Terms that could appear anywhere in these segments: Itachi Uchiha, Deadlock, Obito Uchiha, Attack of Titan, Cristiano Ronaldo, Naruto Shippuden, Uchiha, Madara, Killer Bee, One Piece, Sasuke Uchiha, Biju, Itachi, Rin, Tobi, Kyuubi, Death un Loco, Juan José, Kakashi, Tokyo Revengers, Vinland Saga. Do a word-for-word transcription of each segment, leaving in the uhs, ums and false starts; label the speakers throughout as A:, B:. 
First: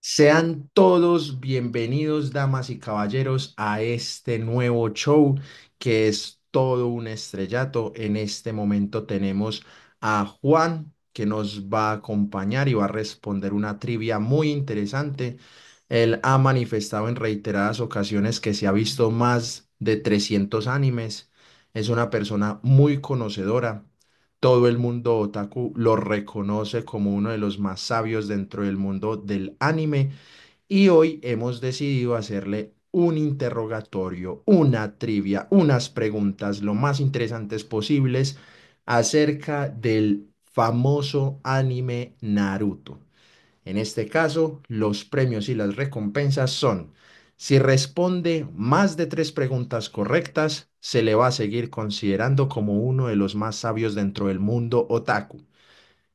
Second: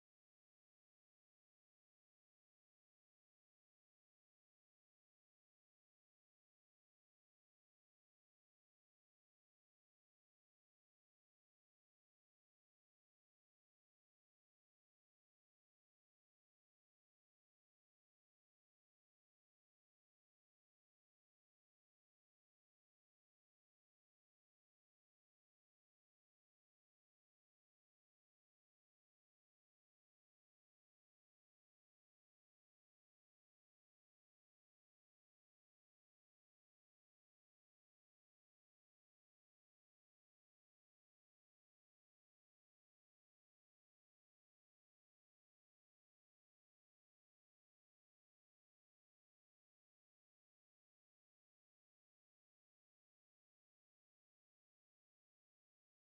A: Sean todos bienvenidos, damas y caballeros, a este nuevo show que es todo un estrellato. En este momento tenemos a Juan que nos va a acompañar y va a responder una trivia muy interesante. Él ha manifestado en reiteradas ocasiones que se ha visto más de trescientos animes. Es una persona muy conocedora. Todo el mundo otaku lo reconoce como uno de los más sabios dentro del mundo del anime y hoy hemos decidido hacerle un interrogatorio, una trivia, unas preguntas lo más interesantes posibles acerca del famoso anime Naruto. En este caso, los premios y las recompensas son, si responde más de tres preguntas correctas, se le va a seguir considerando como uno de los más sabios dentro del mundo otaku.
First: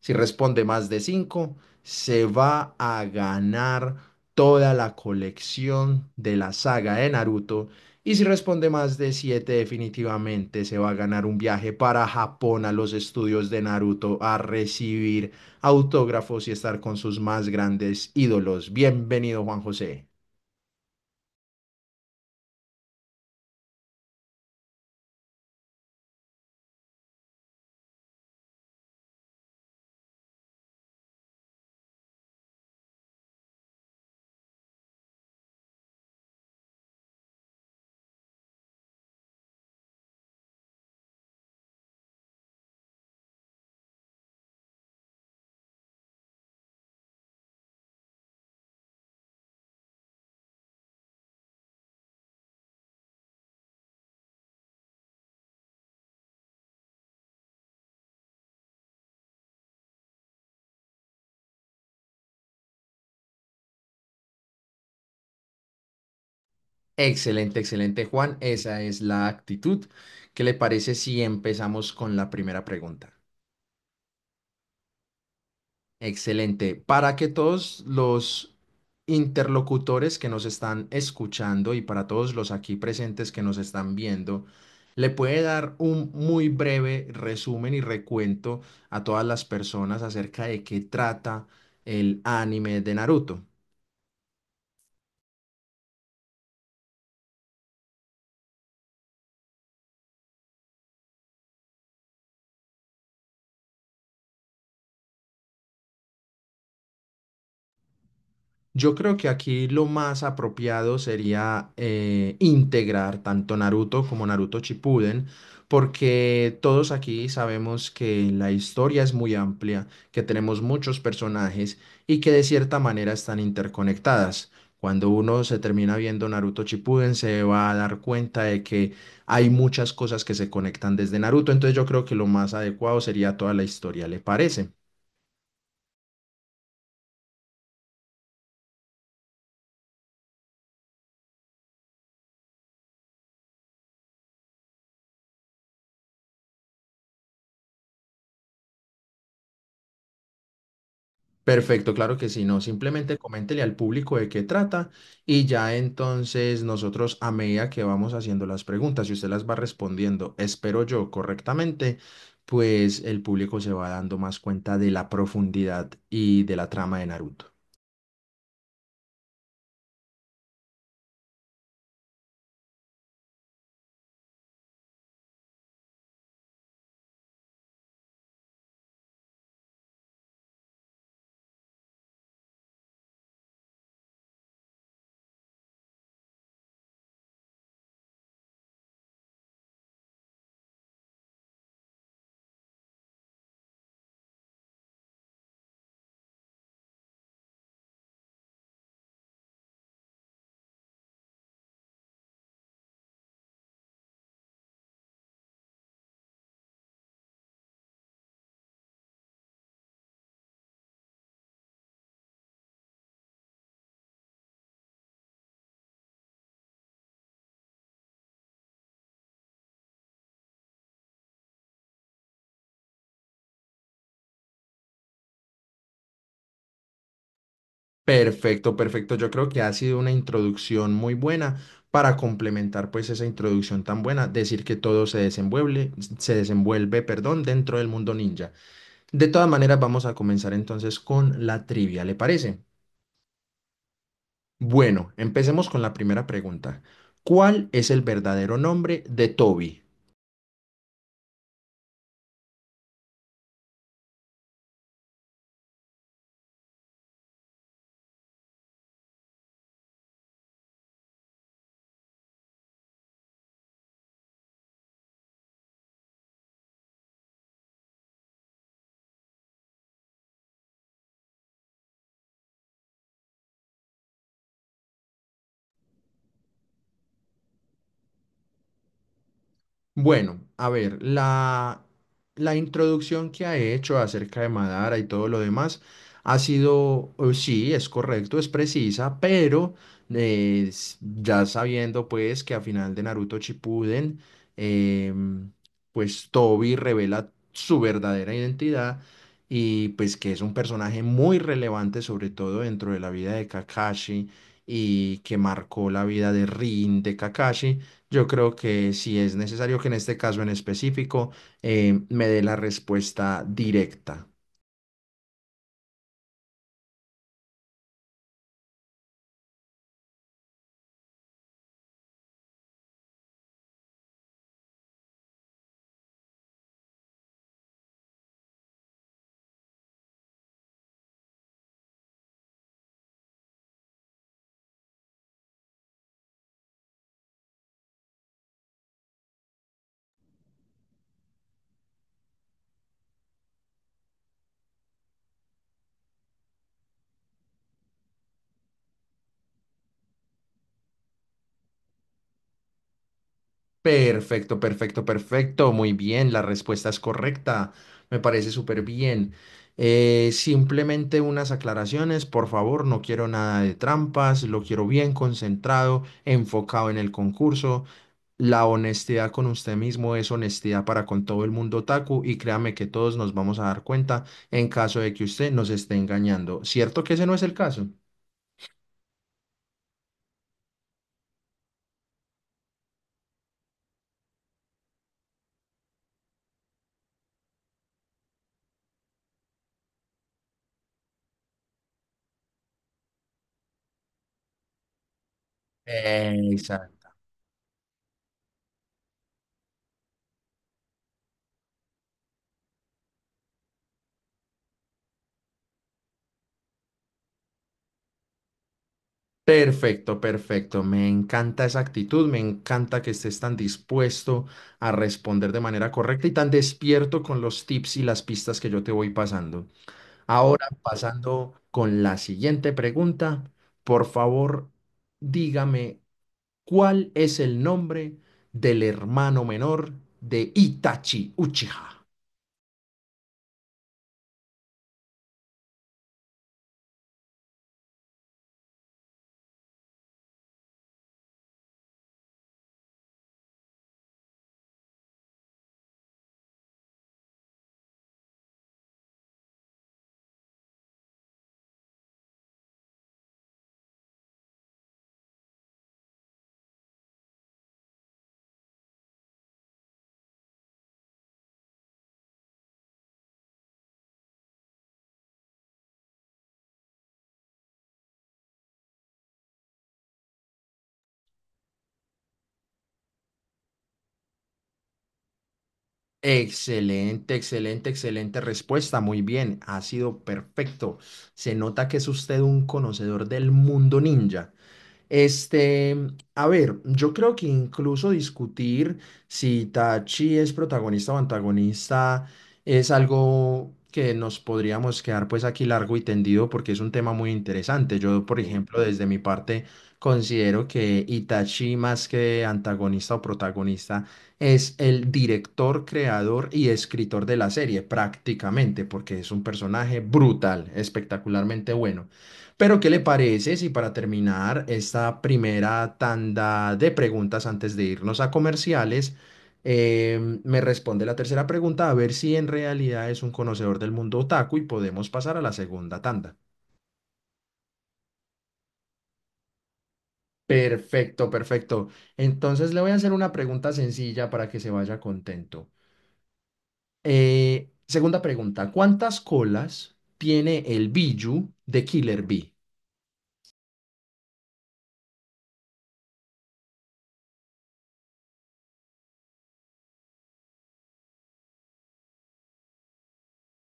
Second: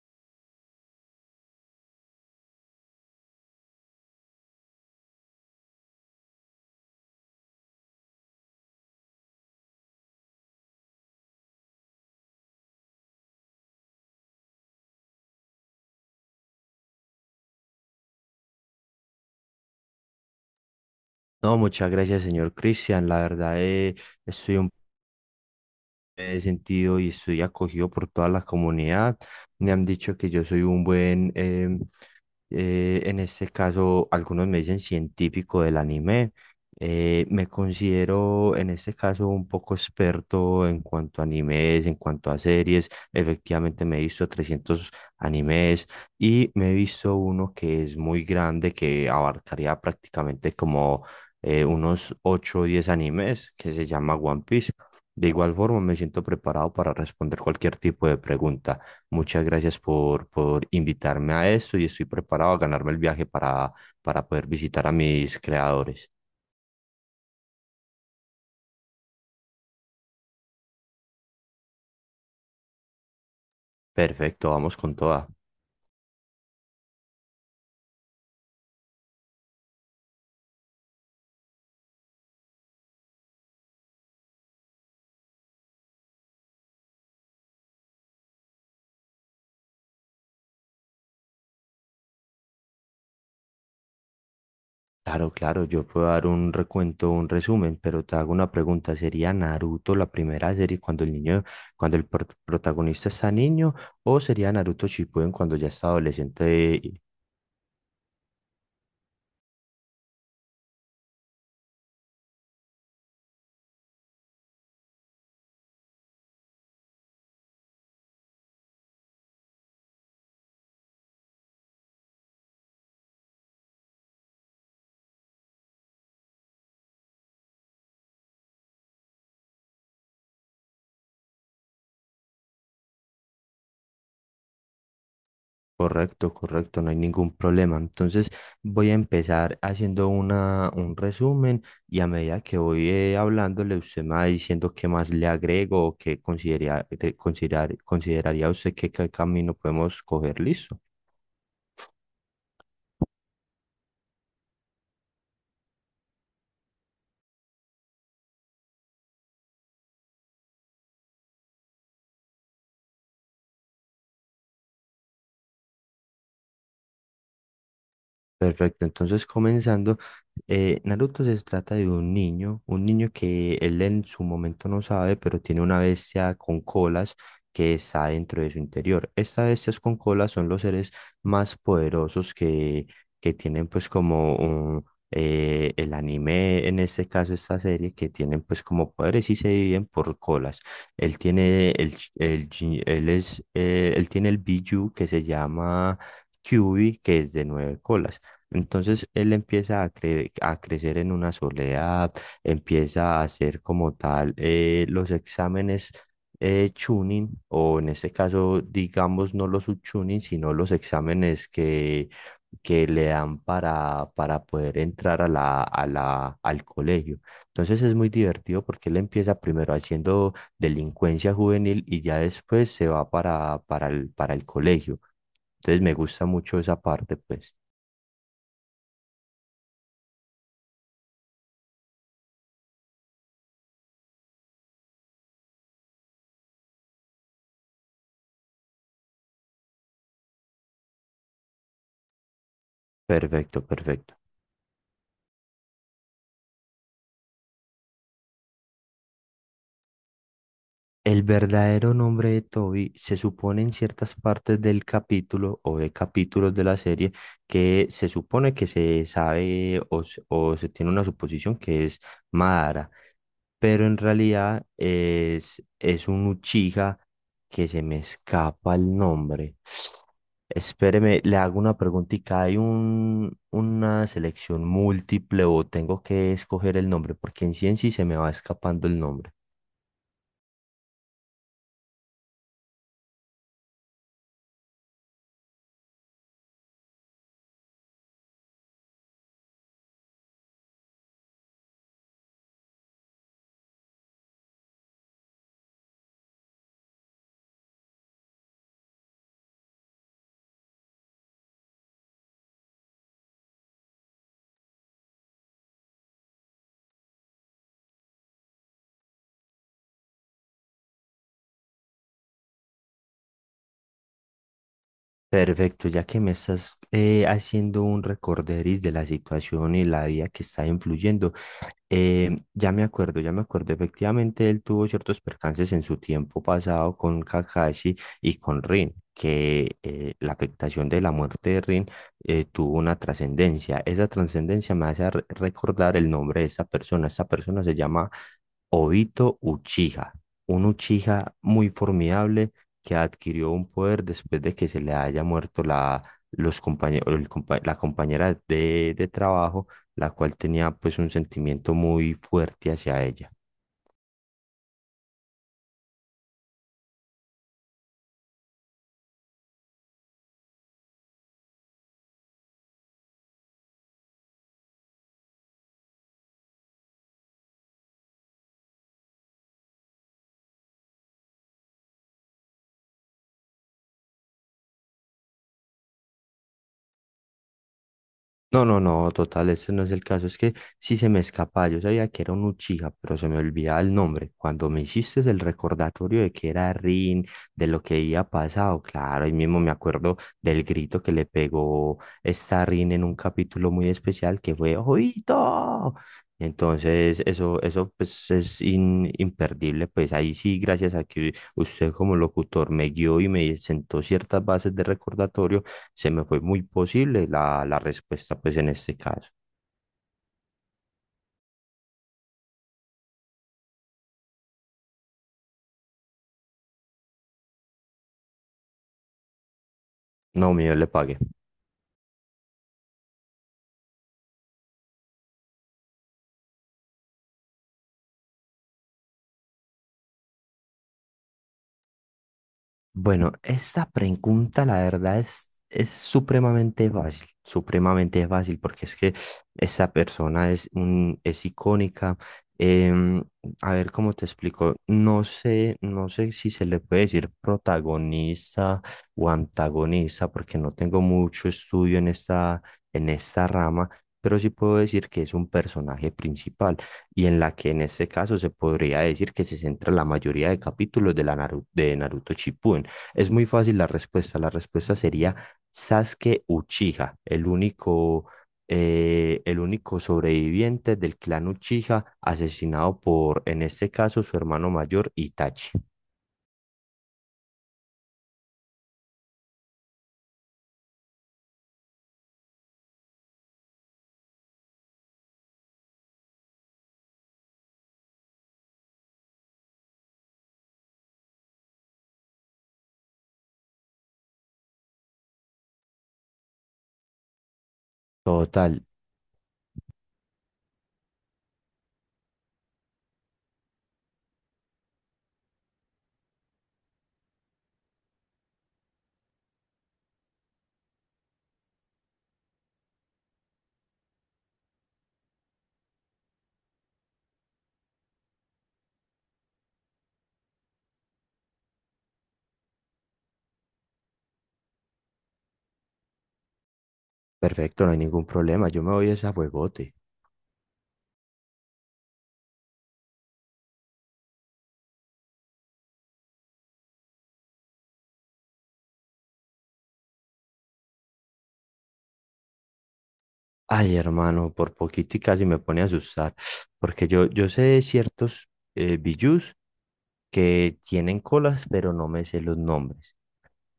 A: Si responde más de cinco, se va a ganar toda la colección de la saga de Naruto. Y si responde más de siete, definitivamente se va a ganar un viaje para Japón a los estudios de Naruto a recibir autógrafos y estar con sus más grandes ídolos. Bienvenido, Juan José.
B: No, muchas gracias, señor Cristian. La verdad, eh, estoy un me he sentido y estoy acogido por toda la comunidad. Me han dicho que yo soy un buen, em, eh, en este caso, algunos me dicen científico del anime. Eh, me considero en este caso un poco experto en cuanto a animes, en cuanto a series. Efectivamente, me he visto trescientos animes y me he visto uno que es muy grande, que abarcaría prácticamente como eh, unos ocho o diez animes, que se llama One Piece. De igual forma, me siento preparado para responder cualquier tipo de pregunta. Muchas gracias por, por invitarme a esto y estoy preparado a ganarme el viaje para, para poder visitar a mis creadores.
A: Excelente, excelente, Juan. Esa es la actitud. ¿Qué le parece si empezamos con la primera pregunta?
B: Perfecto, vamos con toda.
A: Excelente. Para que todos los interlocutores que nos están escuchando y para todos los aquí presentes que nos están viendo, le puede dar un muy breve resumen y recuento a todas las personas acerca de qué trata el anime de Naruto.
B: Claro, claro, yo puedo dar un recuento, un resumen, pero te hago una pregunta. ¿Sería Naruto la primera serie cuando el niño, cuando el pro- protagonista está niño, o sería Naruto Shippuden cuando ya está adolescente?
A: Yo creo que aquí lo más apropiado sería eh, integrar tanto Naruto como Naruto Shippuden, porque todos aquí sabemos que la historia es muy amplia, que tenemos muchos personajes y que de cierta manera están interconectadas. Cuando uno se termina viendo Naruto Shippuden, se va a dar cuenta de que hay muchas cosas que se conectan desde Naruto, entonces yo creo que lo más adecuado sería toda la historia, ¿le parece?
B: Correcto, correcto, no hay ningún problema. Entonces voy a empezar haciendo una, un resumen y a medida que voy eh, hablándole, usted me va diciendo qué más le agrego o qué consideraría, considerar, consideraría usted que qué camino podemos coger. Listo.
A: Perfecto, claro que sí, no, simplemente coméntele al público de qué trata y ya entonces nosotros a medida que vamos haciendo las preguntas y usted las va respondiendo, espero yo correctamente, pues el público se va dando más cuenta de la profundidad y de la trama de Naruto.
B: Perfecto, entonces comenzando, eh, Naruto se trata de un niño, un niño que él en su momento no sabe, pero tiene una bestia con colas que está dentro de su interior. Estas bestias con colas son los seres más poderosos que, que tienen pues como un, eh, el anime, en este caso esta serie, que tienen pues como poderes y se dividen por colas. Él tiene el, ch- el, chi- él es, eh, él tiene el Biju que se llama... Kyuubi, que es de nueve colas. Entonces él empieza a, cre- a crecer en una soledad, empieza a hacer como tal eh, los exámenes eh, tuning, o en este caso, digamos, no los subtuning, sino los exámenes que, que le dan para, para poder entrar a la, a la, al colegio. Entonces es muy divertido porque él empieza primero haciendo delincuencia juvenil y ya después se va para, para el, para el colegio. Entonces me gusta mucho esa parte, pues.
A: Perfecto, perfecto, yo creo que ha sido una introducción muy buena para complementar pues esa introducción tan buena, decir que todo se desenvuelve, se desenvuelve, perdón, dentro del mundo ninja. De todas maneras, vamos a comenzar entonces con la trivia, ¿le parece?
B: Perfecto, perfecto.
A: Bueno, empecemos con la primera pregunta. ¿Cuál es el verdadero nombre de Toby?
B: El verdadero nombre de Toby se supone en ciertas partes del capítulo o de capítulos de la serie que se supone que se sabe o, se o se tiene una suposición que es Madara, pero en realidad es, es un Uchiha que se me escapa el nombre. Espéreme, le hago una preguntita. ¿Hay un, una selección múltiple o tengo que escoger el nombre? Porque en sí en sí se me va escapando el nombre.
A: Bueno, a ver, la, la introducción que ha hecho acerca de Madara y todo lo demás ha sido, eh, sí, es correcto, es precisa, pero eh, s- ya sabiendo pues que a final de Naruto Shippuden, em, pues Tobi revela su verdadera identidad y pues que es un personaje muy relevante sobre todo dentro de la vida de Kakashi y que marcó la vida de Rin, de Kakashi. Yo creo que sí es necesario que en este caso en específico eh, me dé la respuesta directa.
B: Perfecto, ya que me estás eh, haciendo un recorderis de la situación y la vida que está influyendo, eh, ya me acuerdo, ya me acuerdo. Efectivamente, él tuvo ciertos percances en su tiempo pasado con Kakashi y con Rin, que eh, la afectación de la muerte de Rin eh, tuvo una trascendencia. Esa trascendencia me hace re- recordar el nombre de esta persona. Esta persona se llama Obito Uchiha, un Uchiha muy formidable que adquirió un poder después de que se le haya muerto la, los compañe- el compa- la compañera de de trabajo, la cual tenía pues un sentimiento muy fuerte hacia ella.
A: Perfecto, perfecto, perfecto. Muy bien, la respuesta es correcta. Me parece súper bien. Eh, simplemente unas aclaraciones, por favor. No quiero nada de trampas. Lo quiero bien concentrado, enfocado en el concurso. La honestidad con usted mismo es honestidad para con todo el mundo otaku y créame que todos nos vamos a dar cuenta en caso de que usted nos esté engañando. ¿Cierto que ese no es el caso?
B: No, no, no, total, ese no es el caso. Es que sí se me escapa. Yo sabía que era un Uchiha, pero se me olvidaba el nombre. Cuando me hiciste el recordatorio de que era Rin, de lo que había pasado, claro, ahí mismo me acuerdo del grito que le pegó esta Rin en un capítulo muy especial que fue ¡Ojito!
A: Exacto.
B: Entonces, eso, eso pues es in- imperdible. Pues ahí sí, gracias a que usted como locutor me guió y me sentó ciertas bases de recordatorio, se me fue muy posible la, la respuesta, pues en este caso.
A: Perfecto, perfecto. Me encanta esa actitud, me encanta que estés tan dispuesto a responder de manera correcta y tan despierto con los tips y las pistas que yo te voy pasando.
B: No,
A: Ahora,
B: mío, le pagué.
A: pasando con la siguiente pregunta, por favor, dígame. ¿Cuál es el nombre del hermano menor de Itachi Uchiha?
B: Bueno, esta pregunta la verdad es, es supremamente fácil, supremamente fácil, porque es que esa persona es, un, es icónica. em, a ver cómo te explico, no sé, no sé si se le puede decir protagonista o antagonista, porque no tengo mucho estudio en esta, en esta, rama, pero sí puedo decir que es un personaje principal y en la que en este caso se podría decir que se centra la mayoría de capítulos de, la Naru- de Naruto Shippuden. Es muy fácil la respuesta. La respuesta sería Sasuke Uchiha, el único, eh, el único sobreviviente del clan Uchiha, asesinado por, en este caso, su hermano mayor Itachi.
A: Excelente, excelente, excelente respuesta. Muy bien, ha sido perfecto. Se nota que es usted un conocedor del mundo ninja. Este, a ver, yo creo que incluso discutir si Itachi es protagonista o antagonista es algo que nos podríamos quedar pues aquí largo y tendido porque es un tema muy interesante. Yo, por sí, ejemplo,
B: Total,
A: desde mi parte considero que Itachi más que antagonista o protagonista es el director, creador y escritor de la serie, prácticamente, porque es un personaje brutal, espectacularmente bueno. Pero, ¿qué le parece si para terminar esta primera tanda de preguntas antes de irnos a comerciales, em, me responde la tercera pregunta a ver si en realidad es un conocedor del mundo otaku y podemos pasar a la segunda tanda?
B: perfecto, no hay ningún problema. Yo me voy a ese juegote.
A: Perfecto, perfecto. Entonces le voy a hacer una pregunta sencilla para que se vaya contento. Eh, segunda pregunta, ¿cuántas colas tiene el Biju de Killer Bee?
B: Ay, hermano, por poquito y casi me pone a asustar, porque yo, yo sé de ciertos eh, bijus que tienen colas, pero no me sé los nombres.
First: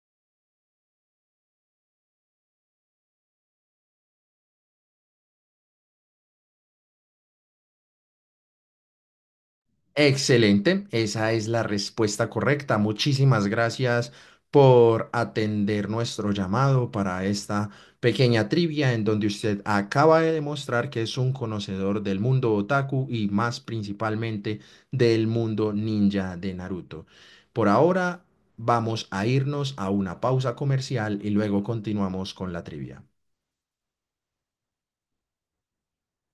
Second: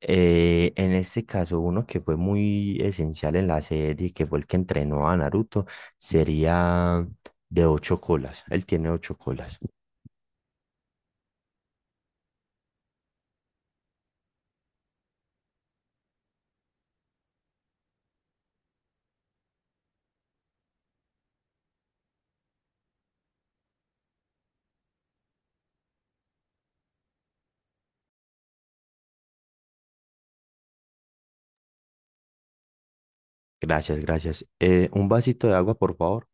B: Eh, en este caso, uno que fue muy esencial en la serie, que fue el que entrenó a Naruto, sería de ocho colas. Él tiene ocho colas.
A: Excelente, esa es la respuesta correcta. Muchísimas gracias por atender nuestro llamado para esta pequeña trivia en donde usted acaba de demostrar que es un conocedor del mundo otaku y más principalmente del mundo ninja de Naruto. Por ahora vamos a irnos a una pausa comercial y luego continuamos con la trivia.
B: Gracias, gracias. Eh, un vasito de agua, por favor.